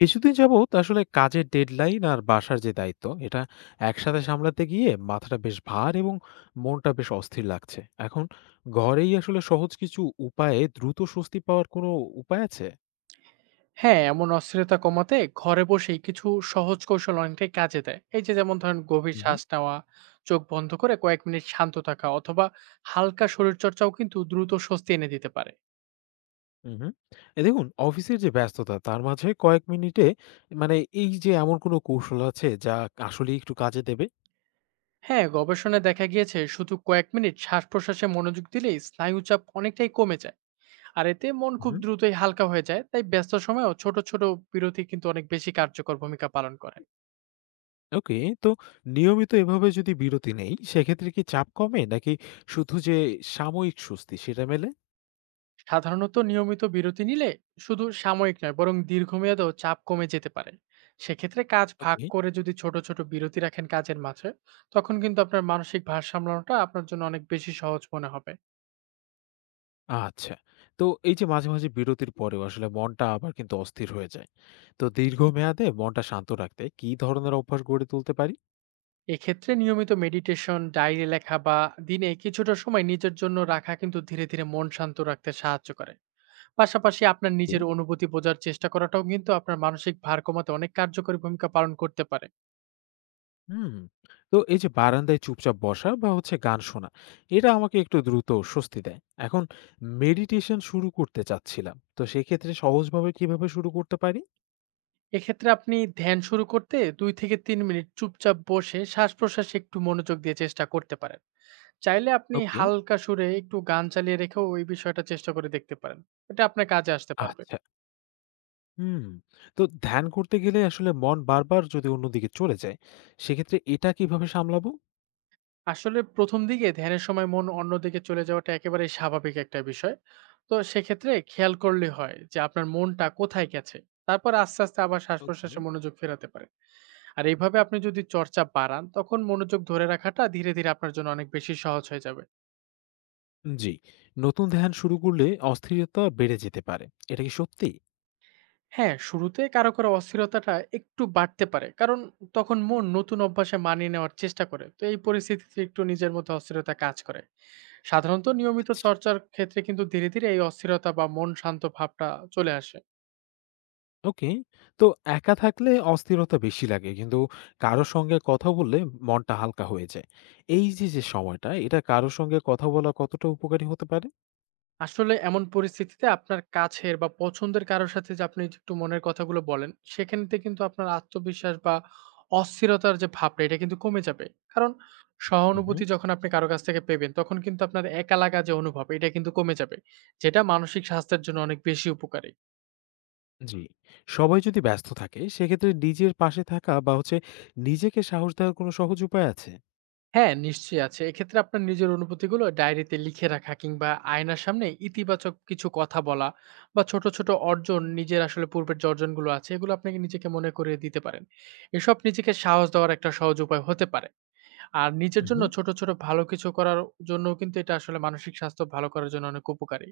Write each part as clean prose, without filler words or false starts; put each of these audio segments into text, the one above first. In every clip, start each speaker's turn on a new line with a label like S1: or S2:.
S1: কিছুদিন যাবত আসলে কাজের ডেডলাইন আর বাসার যে দায়িত্ব, এটা একসাথে সামলাতে গিয়ে মাথাটা বেশ ভার এবং মনটা বেশ অস্থির লাগছে। এখন ঘরেই আসলে সহজ কিছু উপায়ে দ্রুত স্বস্তি পাওয়ার কোনো উপায় আছে?
S2: হ্যাঁ, এমন অস্থিরতা কমাতে ঘরে বসেই কিছু সহজ কৌশল অনেকটাই কাজে দেয়। এই যে যেমন ধরেন গভীর
S1: হুম।
S2: শ্বাস নেওয়া, চোখ বন্ধ করে কয়েক মিনিট শান্ত থাকা অথবা হালকা শরীরচর্চাও কিন্তু দ্রুত স্বস্তি এনে দিতে পারে।
S1: হুম। এ দেখুন, অফিসের যে ব্যস্ততা তার মাঝে কয়েক মিনিটে, মানে এই যে এমন কোনো কৌশল আছে যা আসলে একটু কাজে দেবে?
S2: হ্যাঁ, গবেষণায় দেখা গিয়েছে শুধু কয়েক মিনিট শ্বাস-প্রশ্বাসে মনোযোগ দিলেই স্নায়ুচাপ অনেকটাই কমে যায়। আর এতে মন খুব
S1: হুম।
S2: দ্রুতই হালকা হয়ে যায়। তাই ব্যস্ত সময়েও ছোট, ছোট বিরতি কিন্তু অনেক বেশি কার্যকর ভূমিকা পালন করে।
S1: ওকে। তো নিয়মিত এভাবে যদি বিরতি নেই সেক্ষেত্রে কি চাপ কমে, নাকি শুধু যে সাময়িক স্বস্তি সেটা মেলে?
S2: সাধারণত নিয়মিত বিরতি নিলে শুধু সাময়িক নয় বরং দীর্ঘমেয়াদেও চাপ কমে যেতে পারে। সেক্ষেত্রে কাজ ভাগ
S1: ওকে।
S2: করে যদি ছোট ছোট বিরতি রাখেন কাজের মাঝে, তখন কিন্তু আপনার মানসিক ভারসাম্যটা আপনার জন্য অনেক বেশি সহজ মনে হবে।
S1: আচ্ছা। তো এই যে মাঝে, মাঝে বিরতির পরেও আসলে মনটা আবার কিন্তু অস্থির হয়ে যায়। তো দীর্ঘমেয়াদে মনটা শান্ত রাখতে কি ধরনের অভ্যাস গড়ে তুলতে পারি?
S2: এক্ষেত্রে নিয়মিত মেডিটেশন ডায়েরি লেখা বা দিনে কিছুটা সময় নিজের জন্য রাখা কিন্তু ধীরে ধীরে মন শান্ত রাখতে সাহায্য করে। পাশাপাশি আপনার
S1: ওকে।
S2: নিজের অনুভূতি বোঝার চেষ্টা করাটাও কিন্তু আপনার মানসিক ভার কমাতে অনেক কার্যকরী ভূমিকা পালন করতে পারে।
S1: হুম। তো এই যে বারান্দায় চুপচাপ বসা বা হচ্ছে গান শোনা, এটা আমাকে একটু দ্রুত স্বস্তি দেয়। এখন মেডিটেশন শুরু করতে চাচ্ছিলাম। তো সেক্ষেত্রে সহজভাবে কিভাবে শুরু করতে পারি?
S2: এক্ষেত্রে আপনি ধ্যান শুরু করতে দুই থেকে তিন মিনিট চুপচাপ বসে শ্বাস প্রশ্বাসে একটু মনোযোগ দিয়ে চেষ্টা করতে পারেন। চাইলে আপনি
S1: ওকে।
S2: হালকা সুরে একটু গান চালিয়ে রেখেও ওই বিষয়টা চেষ্টা করে দেখতে পারেন। এটা আপনার কাজে আসতে পারবে।
S1: আচ্ছা। হুম। তো ধ্যান করতে গেলে আসলে মন বারবার যদি অন্যদিকে চলে যায়, সেক্ষেত্রে এটা কিভাবে সামলাবো?
S2: আসলে প্রথম দিকে ধ্যানের সময় মন অন্যদিকে চলে যাওয়াটা একেবারে স্বাভাবিক একটা বিষয়। তো সেক্ষেত্রে খেয়াল করলে হয় যে আপনার মনটা কোথায় গেছে, তারপর আস্তে আস্তে আবার শ্বাস
S1: ওকে।
S2: প্রশ্বাসে মনোযোগ ফেরাতে পারে। আর এইভাবে আপনি যদি চর্চা বাড়ান, তখন মনোযোগ ধরে রাখাটা ধীরে ধীরে আপনার জন্য অনেক বেশি সহজ হয়ে যাবে।
S1: জি, নতুন ধ্যান শুরু করলে অস্থিরতা বেড়ে যেতে পারে। এটা কি সত্যি?
S2: হ্যাঁ, শুরুতে কারো অস্থিরতাটা একটু বাড়তে পারে। কারণ তখন মন নতুন অভ্যাসে মানিয়ে নেওয়ার চেষ্টা করে। তো এই পরিস্থিতিতে একটু নিজের মধ্যে অস্থিরতা কাজ করে। সাধারণত নিয়মিত
S1: আচ্ছা।
S2: চর্চার ক্ষেত্রে কিন্তু ধীরে, ধীরে এই অস্থিরতা বা মন শান্ত ভাবটা চলে আসে।
S1: ওকে। তো একা থাকলে অস্থিরতা বেশি লাগে। কিন্তু কারো সঙ্গে কথা বললে মনটা হালকা হয়ে যায়। এই যে সময়টা, এটা কারো সঙ্গে কথা বলা কতটা উপকারী হতে পারে?
S2: আসলে এমন পরিস্থিতিতে আপনার কাছের বা পছন্দের কারো সাথে যে আপনি একটু মনের কথাগুলো বলেন, সেখানতে কিন্তু আপনার আত্মবিশ্বাস বা অস্থিরতার যে ভাবটা এটা কিন্তু কমে যাবে। কারণ
S1: হুম, হুম।
S2: সহানুভূতি যখন আপনি কারো কাছ থেকে পেবেন, তখন কিন্তু আপনার একা লাগা যে অনুভব এটা কিন্তু কমে যাবে। যেটা মানসিক স্বাস্থ্যের জন্য অনেক বেশি উপকারী।
S1: জি, সবাই যদি ব্যস্ত থাকে সেক্ষেত্রে নিজের পাশে থাকা বা হচ্ছে নিজেকে সাহস দেওয়ার কোনো সহজ উপায় আছে?
S2: হ্যাঁ, নিশ্চয়ই আছে। এক্ষেত্রে আপনার নিজের অনুভূতিগুলো ডায়েরিতে লিখে রাখা কিংবা আয়নার সামনে ইতিবাচক কিছু কথা বলা বা ছোট, ছোট অর্জন নিজের আসলে পূর্বের যে অর্জনগুলো আছে এগুলো আপনাকে নিজেকে মনে করিয়ে দিতে পারেন। এসব নিজেকে সাহস দেওয়ার একটা সহজ উপায় হতে পারে। আর নিজের
S1: হুম,
S2: জন্য
S1: হুম।
S2: ছোট, ছোট ভালো কিছু করার জন্যও কিন্তু এটা আসলে মানসিক স্বাস্থ্য ভালো করার জন্য অনেক উপকারী।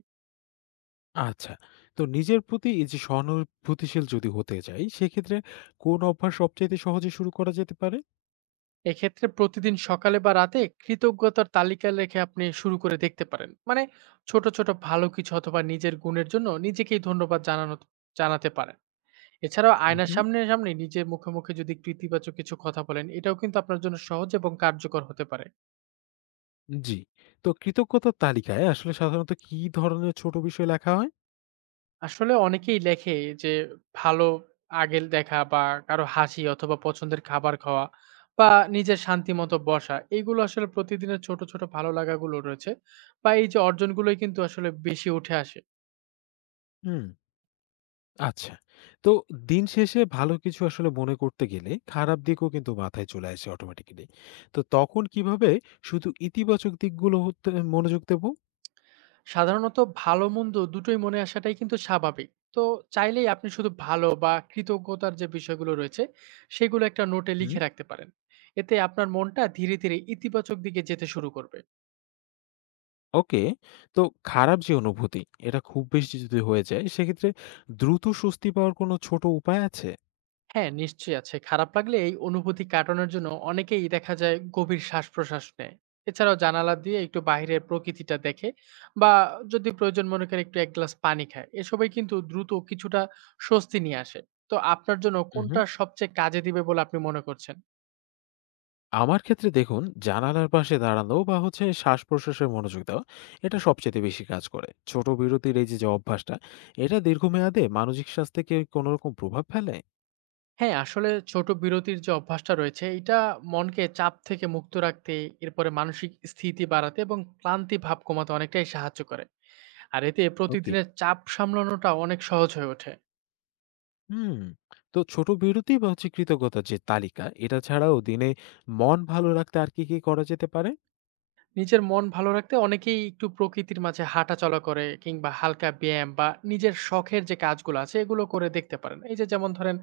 S1: আচ্ছা। তো নিজের প্রতি এই যে সহানুভূতিশীল যদি হতে যাই, সেক্ষেত্রে কোন অভ্যাস সবচাইতে সহজে শুরু করা যেতে পারে?
S2: এক্ষেত্রে প্রতিদিন সকালে বা রাতে কৃতজ্ঞতার তালিকা লেখে আপনি শুরু করে দেখতে পারেন। মানে ছোট, ছোট ভালো কিছু অথবা নিজের গুণের জন্য নিজেকেই ধন্যবাদ জানানো জানাতে পারেন। এছাড়াও
S1: হু,
S2: আয়নার
S1: হু।
S2: সামনে-সামনি নিজের মুখে, মুখে যদি একটু ইতিবাচক কিছু কথা বলেন, এটাও কিন্তু আপনার জন্য সহজ এবং কার্যকর হতে পারে।
S1: জি। তো কৃতজ্ঞতার তালিকায় আসলে সাধারণত কি ধরনের ছোট বিষয় লেখা হয়?
S2: আসলে অনেকেই লেখে যে ভালো আগের দেখা বা কারো হাসি অথবা পছন্দের খাবার খাওয়া বা নিজের শান্তিমতো বসা, এগুলো আসলে প্রতিদিনের ছোট, ছোট ভালো লাগাগুলো রয়েছে বা এই যে অর্জনগুলোই কিন্তু আসলে বেশি উঠে আসে।
S1: হুম। আচ্ছা। তো দিন শেষে ভালো কিছু আসলে মনে করতে গেলে খারাপ দিকও কিন্তু মাথায় চলে আসে অটোমেটিক্যালি। তো তখন কিভাবে শুধু ইতিবাচক দিকগুলো হতে মনোযোগ দেব?
S2: সাধারণত ভালো মন্দ দুটোই মনে আসাটাই কিন্তু স্বাভাবিক। তো চাইলেই আপনি শুধু ভালো বা কৃতজ্ঞতার যে বিষয়গুলো রয়েছে, সেগুলো একটা নোটে লিখে রাখতে পারেন। এতে আপনার মনটা ধীরে, ধীরে ইতিবাচক দিকে যেতে শুরু করবে।
S1: ওকে। তো খারাপ যে অনুভূতি, এটা খুব বেশি যদি হয়ে যায়, সেক্ষেত্রে দ্রুত স্বস্তি পাওয়ার কোনো ছোট উপায় আছে?
S2: হ্যাঁ, নিশ্চয়ই আছে। খারাপ লাগলে এই অনুভূতি কাটানোর জন্য অনেকেই দেখা যায় গভীর শ্বাস-প্রশ্বাস নেয়। এছাড়াও জানালা দিয়ে একটু বাহিরের প্রকৃতিটা দেখে বা যদি প্রয়োজন মনে করে একটু ১ গ্লাস পানি খায়। এসবই কিন্তু দ্রুত কিছুটা স্বস্তি নিয়ে আসে। তো আপনার জন্য
S1: উহু।
S2: কোনটা সবচেয়ে কাজে দিবে বলে আপনি মনে করছেন?
S1: আমার ক্ষেত্রে দেখুন, জানালার পাশে দাঁড়ানো বা হচ্ছে শ্বাসপ্রশ্বাসে মনোযোগ দেওয়া, এটা সবচাইতে বেশি কাজ করে। ছোট বিরতির এই যে অভ্যাসটা, এটা দীর্ঘমেয়াদে মানসিক স্বাস্থ্যে কি কোনো রকম প্রভাব ফেলে?
S2: হ্যাঁ, আসলে ছোট বিরতির যে অভ্যাসটা রয়েছে, এটা মনকে চাপ থেকে মুক্ত রাখতে, এরপরে মানসিক স্থিতি বাড়াতে এবং ক্লান্তি ভাব কমাতে অনেকটাই সাহায্য করে। আর এতে
S1: ওকে।
S2: প্রতিদিনের চাপ সামলানোটা অনেক সহজ হয়ে ওঠে।
S1: হুম। তো ছোট বিরতি বা হচ্ছে কৃতজ্ঞতার যে তালিকা, এটা ছাড়াও দিনে মন ভালো রাখতে আর কি, কি করা যেতে পারে?
S2: নিজের মন ভালো রাখতে অনেকেই একটু প্রকৃতির মাঝে হাঁটাচলা করে কিংবা হালকা ব্যায়াম বা নিজের শখের যে কাজগুলো আছে এগুলো করে দেখতে পারেন। এই যে যেমন ধরেন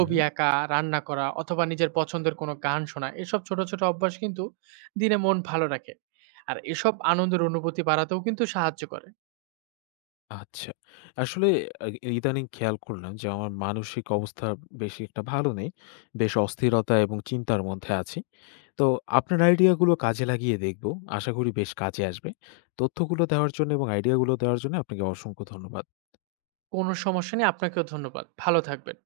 S1: উহু।
S2: আঁকা, রান্না করা অথবা নিজের পছন্দের কোনো গান শোনা, এসব ছোট ছোট অভ্যাস কিন্তু দিনে মন ভালো রাখে, আর এসব আনন্দের অনুভূতি বাড়াতেও কিন্তু সাহায্য করে।
S1: আচ্ছা। আসলে আ ইদানিং খেয়াল করলাম যে আমার মানসিক অবস্থা বেশি একটা ভালো নেই। বেশ অস্থিরতা এবং চিন্তার মধ্যে আছি। তো আপনার আইডিয়াগুলো কাজে লাগিয়ে দেখব। আশা করি বেশ কাজে আসবে। তথ্যগুলো দেওয়ার জন্য এবং আইডিয়াগুলো দেওয়ার জন্য আপনাকে অসংখ্য ধন্যবাদ।
S2: কোনো সমস্যা নেই, আপনাকেও ধন্যবাদ, ভালো থাকবেন।